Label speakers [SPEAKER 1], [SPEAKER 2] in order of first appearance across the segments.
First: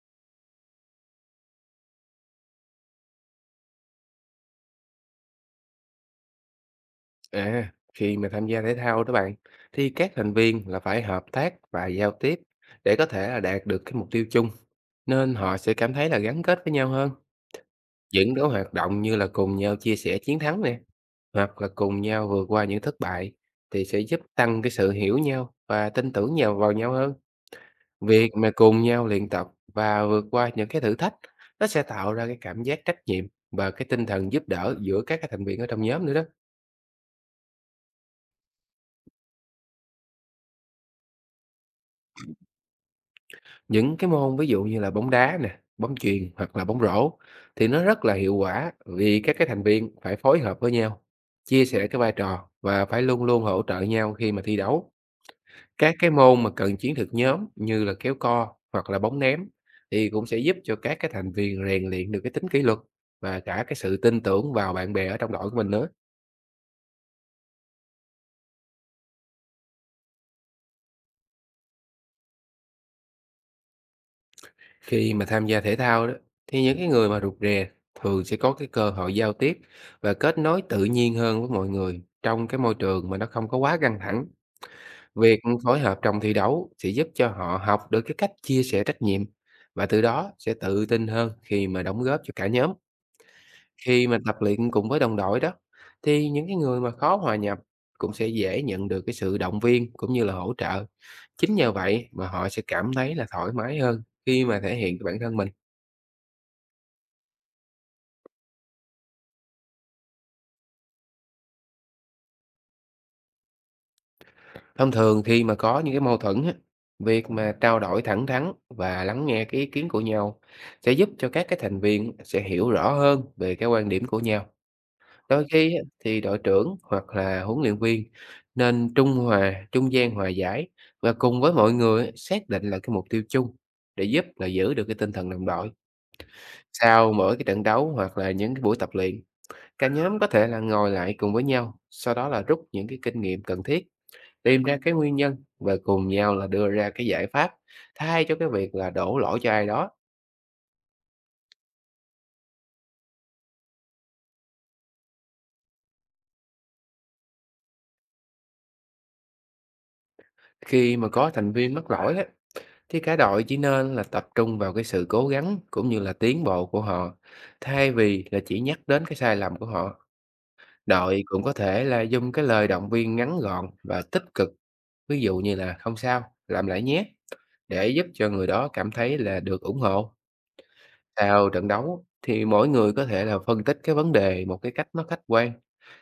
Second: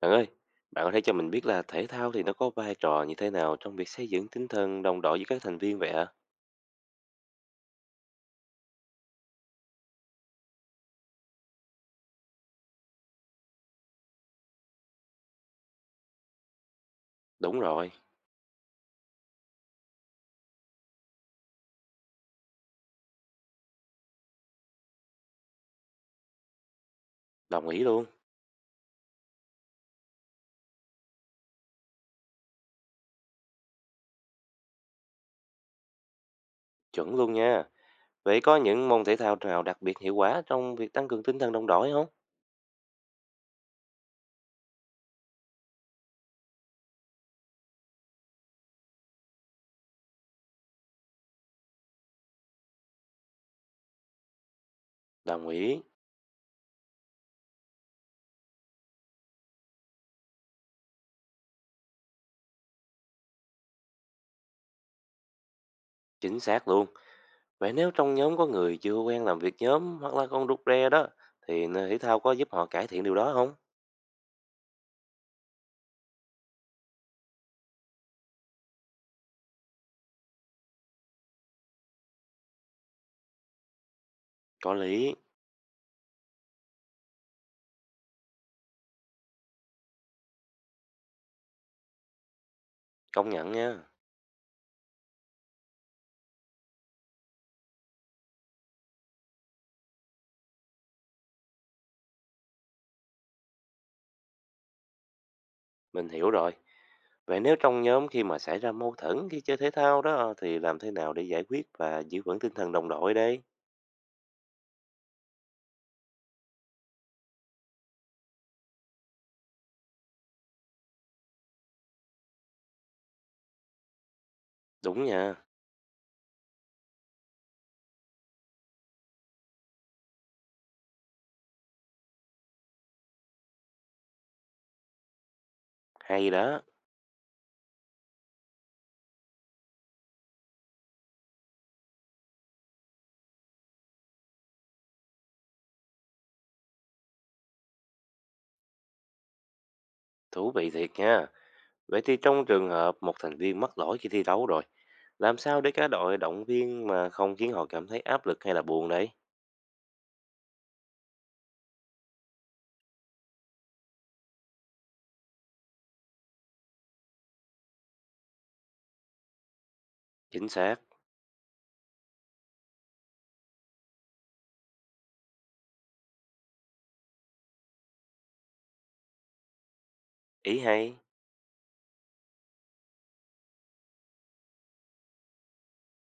[SPEAKER 1] Bạn ơi, bạn có thể cho mình biết là thể thao thì nó có vai trò như thế nào trong việc xây dựng tinh thần đồng đội với các thành viên vậy ạ?
[SPEAKER 2] À, khi mà tham gia thể thao đó bạn, thì các thành viên là phải hợp tác và giao tiếp để có thể là đạt được cái mục tiêu chung, nên họ sẽ cảm thấy là gắn kết với nhau hơn.
[SPEAKER 1] Đúng rồi,
[SPEAKER 2] Những cái hoạt động như là cùng nhau chia sẻ chiến thắng nè, hoặc là cùng nhau vượt qua những thất bại thì sẽ giúp tăng cái sự hiểu nhau và tin tưởng nhau vào nhau hơn.
[SPEAKER 1] đồng ý luôn,
[SPEAKER 2] Việc mà cùng nhau luyện tập và vượt qua những cái thử thách, nó sẽ tạo ra cái cảm giác trách nhiệm và cái tinh thần giúp đỡ giữa các cái thành viên ở trong nhóm nữa đó.
[SPEAKER 1] chuẩn luôn nha. Vậy có những môn thể thao nào đặc biệt hiệu quả trong việc tăng cường tinh thần đồng đội không?
[SPEAKER 2] Những cái môn ví dụ như là bóng đá nè, bóng chuyền hoặc là bóng rổ thì nó rất là hiệu quả vì các cái thành viên phải phối hợp với nhau, chia sẻ cái vai trò và phải luôn luôn hỗ trợ nhau khi mà thi đấu.
[SPEAKER 1] Đồng ý,
[SPEAKER 2] Các cái môn mà cần chiến thuật nhóm như là kéo co hoặc là bóng ném thì cũng sẽ giúp cho các cái thành viên rèn luyện được cái tính kỷ luật và cả cái sự tin tưởng vào bạn bè ở trong đội của mình nữa.
[SPEAKER 1] chính xác luôn. Vậy nếu trong nhóm có người chưa quen làm việc nhóm hoặc là con rụt rè đó, thì thể thao có giúp họ cải thiện điều đó không?
[SPEAKER 2] Khi mà tham gia thể thao đó, thì những cái người mà rụt rè thường sẽ có cái cơ hội giao tiếp và kết nối tự nhiên hơn với mọi người trong cái môi trường mà nó không có quá căng thẳng.
[SPEAKER 1] Có lý,
[SPEAKER 2] Việc phối hợp trong thi đấu sẽ giúp cho họ học được cái cách chia sẻ trách nhiệm và từ đó sẽ tự tin hơn khi mà đóng góp cho cả nhóm.
[SPEAKER 1] công nhận nha.
[SPEAKER 2] Khi mà tập luyện cùng với đồng đội đó, thì những cái người mà khó hòa nhập cũng sẽ dễ nhận được cái sự động viên cũng như là hỗ trợ. Chính nhờ vậy mà họ sẽ cảm thấy là thoải mái hơn khi mà thể hiện cái bản thân mình.
[SPEAKER 1] Mình hiểu rồi. Vậy nếu trong nhóm khi mà xảy ra mâu thuẫn khi chơi thể thao đó thì làm thế nào để giải quyết và giữ vững tinh thần đồng đội đây?
[SPEAKER 2] Thông thường khi mà có những cái mâu thuẫn á, việc mà trao đổi thẳng thắn và lắng nghe cái ý kiến của nhau sẽ giúp cho các cái thành viên sẽ hiểu rõ hơn về cái quan điểm của nhau.
[SPEAKER 1] Đúng nha,
[SPEAKER 2] Đôi khi á, thì đội trưởng hoặc là huấn luyện viên nên trung hòa, trung gian hòa giải và cùng với mọi người á, xác định là cái mục tiêu chung để giúp là giữ được cái tinh thần đồng đội.
[SPEAKER 1] hay đó,
[SPEAKER 2] Sau mỗi cái trận đấu hoặc là những cái buổi tập luyện, cả nhóm có thể là ngồi lại cùng với nhau, sau đó là rút những cái kinh nghiệm cần thiết. Tìm ra cái nguyên nhân và cùng nhau là đưa ra cái giải pháp, thay cho cái việc là đổ lỗi cho ai đó.
[SPEAKER 1] thú vị thiệt nha. Vậy thì trong trường hợp một thành viên mắc lỗi khi thi đấu rồi, làm sao để cả đội động viên mà không khiến họ cảm thấy áp lực hay là buồn đấy?
[SPEAKER 2] Khi mà có thành viên mắc lỗi á, thì cả đội chỉ nên là tập trung vào cái sự cố gắng cũng như là tiến bộ của họ, thay vì là chỉ nhắc đến cái sai lầm của họ.
[SPEAKER 1] Chính xác,
[SPEAKER 2] Đội cũng có thể là dùng cái lời động viên ngắn gọn và tích cực, ví dụ như là không sao, làm lại nhé, để giúp cho người đó cảm thấy là được ủng hộ.
[SPEAKER 1] ý hay,
[SPEAKER 2] Sau trận đấu thì mỗi người có thể là phân tích cái vấn đề một cái cách nó khách quan,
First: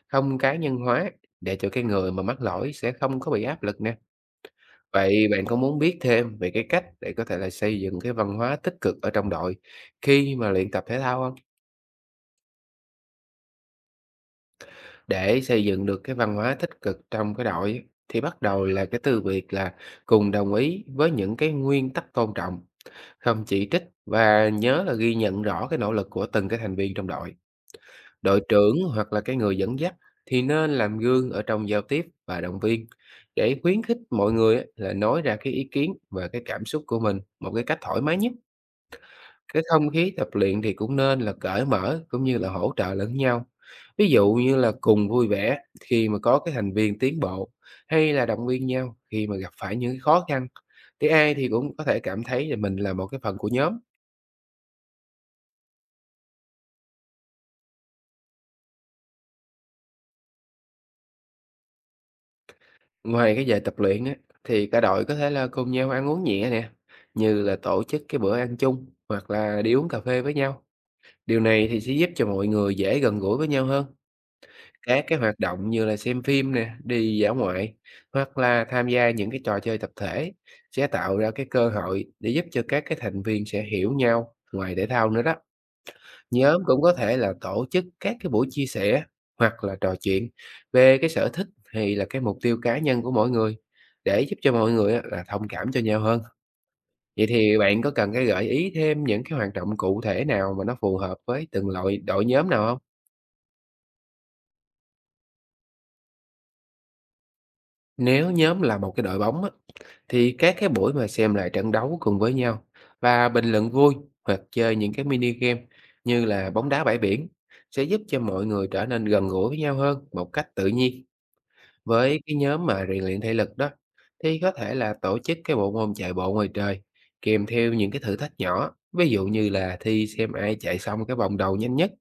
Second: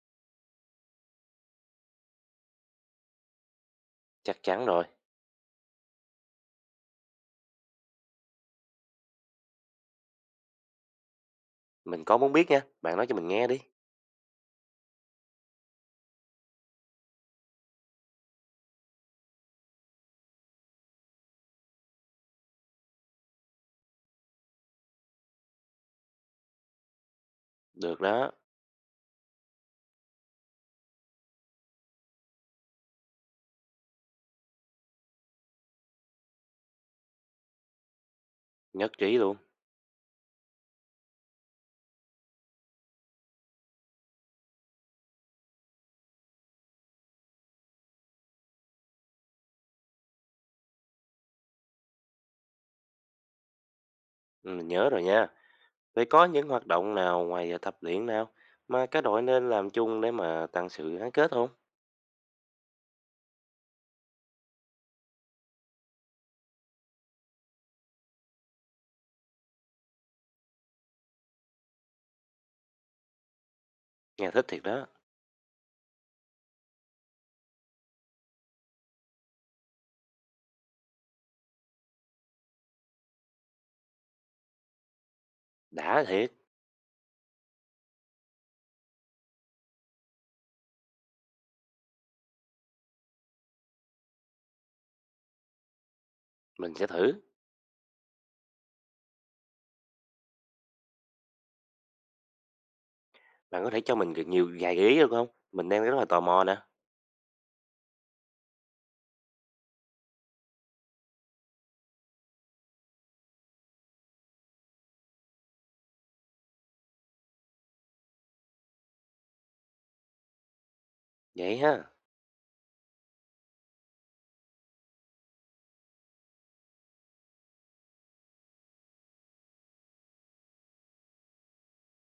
[SPEAKER 2] không cá nhân hóa để cho cái người mà mắc lỗi sẽ không có bị áp lực nè.
[SPEAKER 1] chắc chắn rồi.
[SPEAKER 2] Vậy bạn có muốn biết thêm về cái cách để có thể là xây dựng cái văn hóa tích cực ở trong đội khi mà luyện tập thể thao không?
[SPEAKER 1] Mình có muốn biết nha, bạn nói cho mình nghe đi.
[SPEAKER 2] Để xây dựng được cái văn hóa tích cực trong cái đội ấy, thì bắt đầu là cái từ việc là cùng đồng ý với những cái nguyên tắc tôn trọng, không chỉ trích và nhớ là ghi nhận rõ cái nỗ lực của từng cái thành viên trong đội.
[SPEAKER 1] Được đó,
[SPEAKER 2] Đội trưởng hoặc là cái người dẫn dắt thì nên làm gương ở trong giao tiếp và động viên để khuyến khích mọi người á, là nói ra cái ý kiến và cái cảm xúc của mình một cái cách thoải mái nhất.
[SPEAKER 1] nhất trí luôn.
[SPEAKER 2] Cái không khí tập luyện thì cũng nên là cởi mở cũng như là hỗ trợ lẫn nhau. Ví dụ như là cùng vui vẻ khi mà có cái thành viên tiến bộ hay là động viên nhau khi mà gặp phải những cái khó khăn. Thì ai thì cũng có thể cảm thấy là mình là một cái phần của nhóm.
[SPEAKER 1] Ừ, mình nhớ rồi nha. Vậy có những hoạt động nào ngoài giờ tập luyện nào mà các đội nên làm chung để mà tăng sự gắn kết không?
[SPEAKER 2] Ngoài cái giờ tập luyện á, thì cả đội có thể là cùng nhau ăn uống nhẹ nè, như là tổ chức cái bữa ăn chung hoặc là đi uống cà phê với nhau. Điều này thì sẽ giúp cho mọi người dễ gần gũi với nhau hơn.
[SPEAKER 1] Nghe thích thiệt đó.
[SPEAKER 2] Các cái hoạt động như là xem phim nè, đi dã ngoại hoặc là tham gia những cái trò chơi tập thể sẽ tạo ra cái cơ hội để giúp cho các cái thành viên sẽ hiểu nhau ngoài thể thao nữa đó.
[SPEAKER 1] Đã thiệt,
[SPEAKER 2] Nhóm cũng có thể là tổ chức các cái buổi chia sẻ hoặc là trò chuyện về cái sở thích hay là cái mục tiêu cá nhân của mỗi người để giúp cho mọi người á, là thông cảm cho nhau hơn.
[SPEAKER 1] mình sẽ thử.
[SPEAKER 2] Vậy thì bạn có cần cái gợi ý thêm những cái hoạt động cụ thể nào mà nó phù hợp với từng loại đội nhóm nào không?
[SPEAKER 1] Bạn có thể cho mình được nhiều vài gợi ý được không? Mình đang rất là tò mò nè.
[SPEAKER 2] Nếu nhóm là một cái đội bóng á, thì các cái buổi mà xem lại trận đấu cùng với nhau và bình luận vui hoặc chơi những cái mini game như là bóng đá bãi biển sẽ giúp cho mọi người trở nên gần gũi với nhau hơn một cách tự nhiên.
[SPEAKER 1] Vậy ha,
[SPEAKER 2] Với cái nhóm mà rèn luyện thể lực đó, thì có thể là tổ chức cái bộ môn chạy bộ ngoài trời, kèm theo những cái thử thách nhỏ, ví dụ như là thi xem ai chạy xong cái vòng đầu nhanh nhất,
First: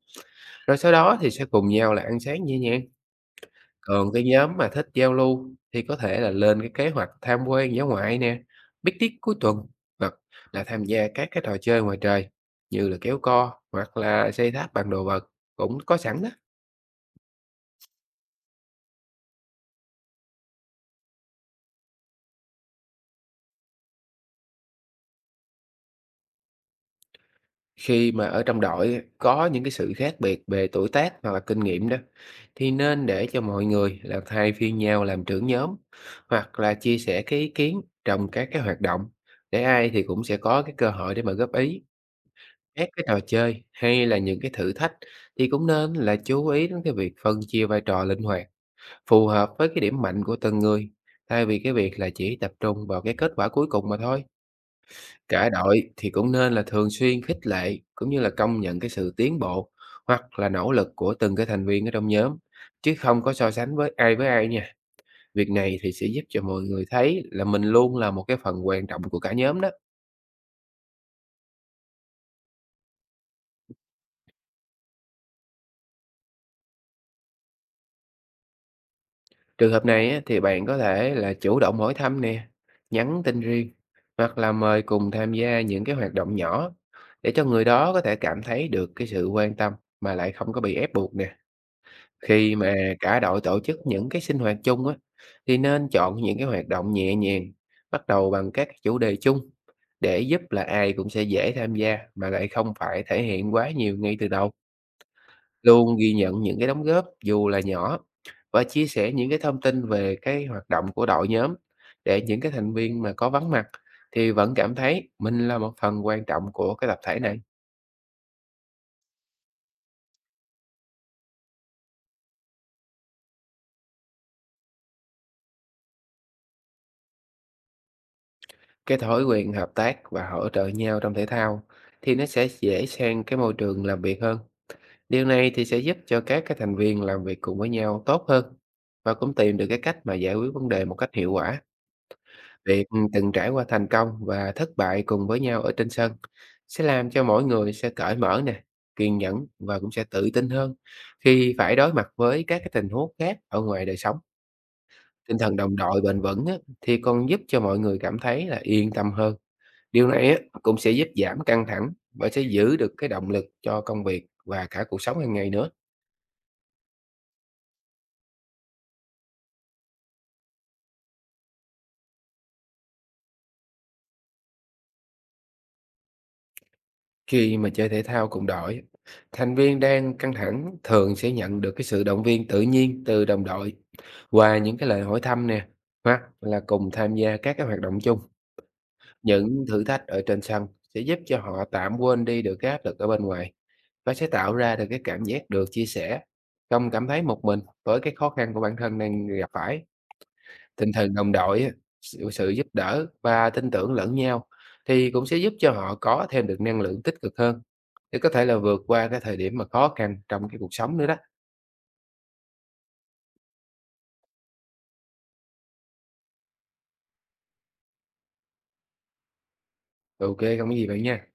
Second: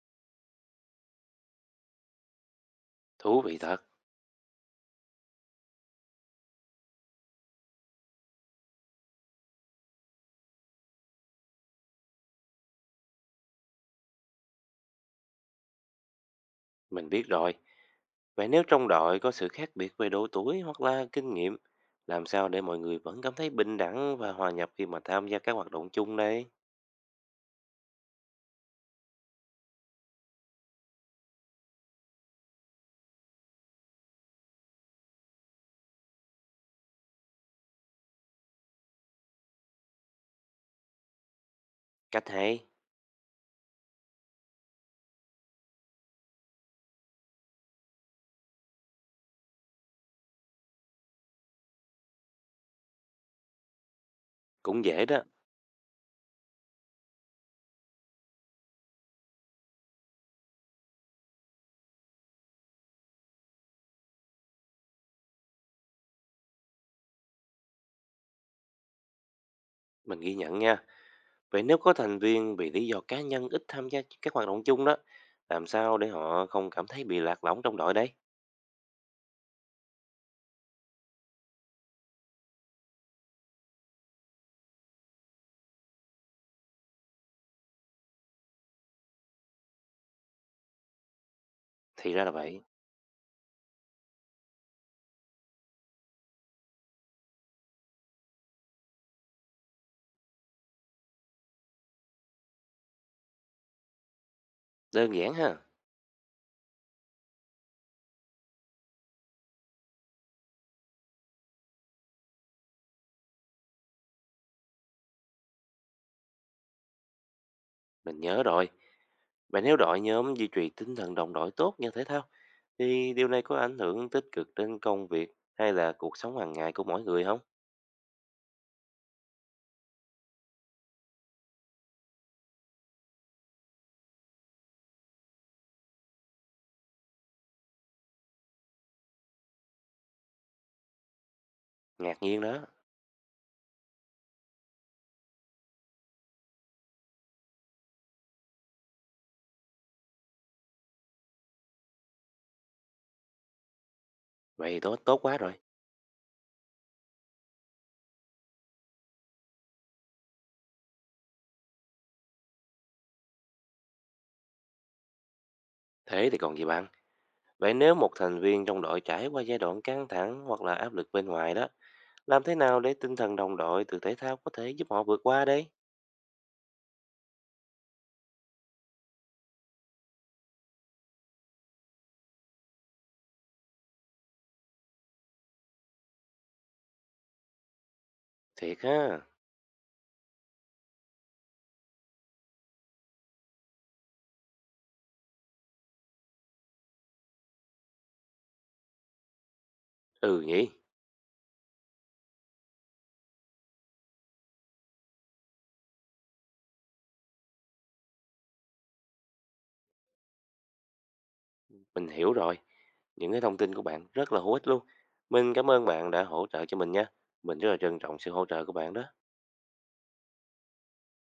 [SPEAKER 2] rồi sau đó thì sẽ cùng nhau là ăn sáng nhẹ nhàng.
[SPEAKER 1] thú vị thật.
[SPEAKER 2] Còn cái nhóm mà thích giao lưu thì có thể là lên cái kế hoạch tham quan dã ngoại nè, picnic cuối tuần hoặc là tham gia các cái trò chơi ngoài trời như là kéo co hoặc là xây tháp bằng đồ vật cũng có sẵn đó.
[SPEAKER 1] Mình biết rồi. Vậy nếu trong đội có sự khác biệt về độ tuổi hoặc là kinh nghiệm, làm sao để mọi người vẫn cảm thấy bình đẳng và hòa nhập khi mà tham gia các hoạt động chung đây?
[SPEAKER 2] Khi mà ở trong đội á, có những cái sự khác biệt về tuổi tác hoặc là kinh nghiệm đó thì nên để cho mọi người là thay phiên nhau làm trưởng nhóm hoặc là chia sẻ cái ý kiến trong các cái hoạt động để ai thì cũng sẽ có cái cơ hội để mà góp ý.
[SPEAKER 1] Cách hay,
[SPEAKER 2] Các cái trò chơi hay là những cái thử thách thì cũng nên là chú ý đến cái việc phân chia vai trò linh hoạt phù hợp với cái điểm mạnh của từng người thay vì cái việc là chỉ tập trung vào cái kết quả cuối cùng mà thôi.
[SPEAKER 1] cũng dễ đó.
[SPEAKER 2] Cả đội thì cũng nên là thường xuyên khích lệ cũng như là công nhận cái sự tiến bộ hoặc là nỗ lực của từng cái thành viên ở trong nhóm chứ không có so sánh với ai nha. Việc này thì sẽ giúp cho mọi người thấy là mình luôn là một cái phần quan trọng của cả nhóm đó.
[SPEAKER 1] Mình ghi nhận nha. Vậy nếu có thành viên vì lý do cá nhân ít tham gia các hoạt động chung đó, làm sao để họ không cảm thấy bị lạc lõng trong đội đấy?
[SPEAKER 2] Trường hợp này á, thì bạn có thể là chủ động hỏi thăm nè, nhắn tin riêng hoặc là mời cùng tham gia những cái hoạt động nhỏ để cho người đó có thể cảm thấy được cái sự quan tâm mà lại không có bị ép buộc nè.
[SPEAKER 1] Thì ra là
[SPEAKER 2] Khi
[SPEAKER 1] vậy,
[SPEAKER 2] mà cả đội tổ chức những cái sinh hoạt chung á, thì nên chọn những cái hoạt động nhẹ nhàng, bắt đầu bằng các chủ đề chung để giúp là ai cũng sẽ dễ tham gia mà lại không phải thể hiện quá nhiều ngay từ đầu.
[SPEAKER 1] đơn giản ha,
[SPEAKER 2] Luôn ghi nhận những cái đóng góp dù là nhỏ và chia sẻ những cái thông tin về cái hoạt động của đội nhóm để những cái thành viên mà có vắng mặt thì vẫn cảm thấy mình là một phần quan trọng của cái tập thể này.
[SPEAKER 1] mình nhớ rồi. Vậy nếu đội nhóm duy trì tinh thần đồng đội tốt như thể thao, thì điều này có ảnh hưởng tích cực đến công việc hay là cuộc sống hàng ngày của mỗi người không?
[SPEAKER 2] Cái thói quen hợp tác và hỗ trợ nhau trong thể thao thì nó sẽ dễ sang cái môi trường làm việc hơn. Điều này thì sẽ giúp cho các cái thành viên làm việc cùng với nhau tốt hơn và cũng tìm được cái cách mà giải quyết vấn đề một cách hiệu quả.
[SPEAKER 1] Ngạc nhiên đó.
[SPEAKER 2] Việc từng trải qua thành công và thất bại cùng với nhau ở trên sân sẽ làm cho mỗi người sẽ cởi mở nè, kiên nhẫn và cũng sẽ tự tin hơn khi phải đối mặt với các cái tình huống khác ở ngoài đời sống.
[SPEAKER 1] Vậy tốt tốt
[SPEAKER 2] Tinh
[SPEAKER 1] quá rồi.
[SPEAKER 2] thần đồng đội bền vững á, thì còn giúp cho mọi người cảm thấy là yên tâm hơn. Điều này á, cũng sẽ giúp giảm căng thẳng và sẽ giữ được cái động lực cho công việc và cả cuộc sống hàng ngày nữa.
[SPEAKER 1] Thế thì còn gì bằng. Vậy nếu một thành viên trong đội trải qua giai đoạn căng thẳng hoặc là áp lực bên ngoài đó, làm thế nào để tinh thần đồng đội từ thể thao có thể giúp họ vượt qua đây?
[SPEAKER 2] Khi mà chơi thể thao cùng đội, thành viên đang căng thẳng thường sẽ nhận được cái sự động viên tự nhiên từ đồng đội qua những cái lời hỏi thăm nè, hoặc là cùng tham gia các cái hoạt động chung.
[SPEAKER 1] Thiệt ha.
[SPEAKER 2] Những thử thách ở trên sân sẽ giúp cho họ tạm quên đi được cái áp lực ở bên ngoài và sẽ tạo ra được cái cảm giác được chia sẻ, không cảm thấy một mình với cái khó khăn của bản thân đang gặp phải.
[SPEAKER 1] Ừ nhỉ,
[SPEAKER 2] Tinh thần đồng đội á, sự sự giúp đỡ và tin tưởng lẫn nhau thì cũng sẽ giúp cho họ có thêm được năng lượng tích cực hơn để có thể là vượt qua cái thời điểm mà khó khăn trong cái cuộc sống nữa đó.
[SPEAKER 1] mình hiểu rồi. Những cái thông tin của bạn rất là hữu ích luôn. Mình cảm ơn bạn đã hỗ trợ cho mình nha. Mình rất là trân trọng sự hỗ trợ của bạn đó.
[SPEAKER 2] OK, không có gì vậy nha.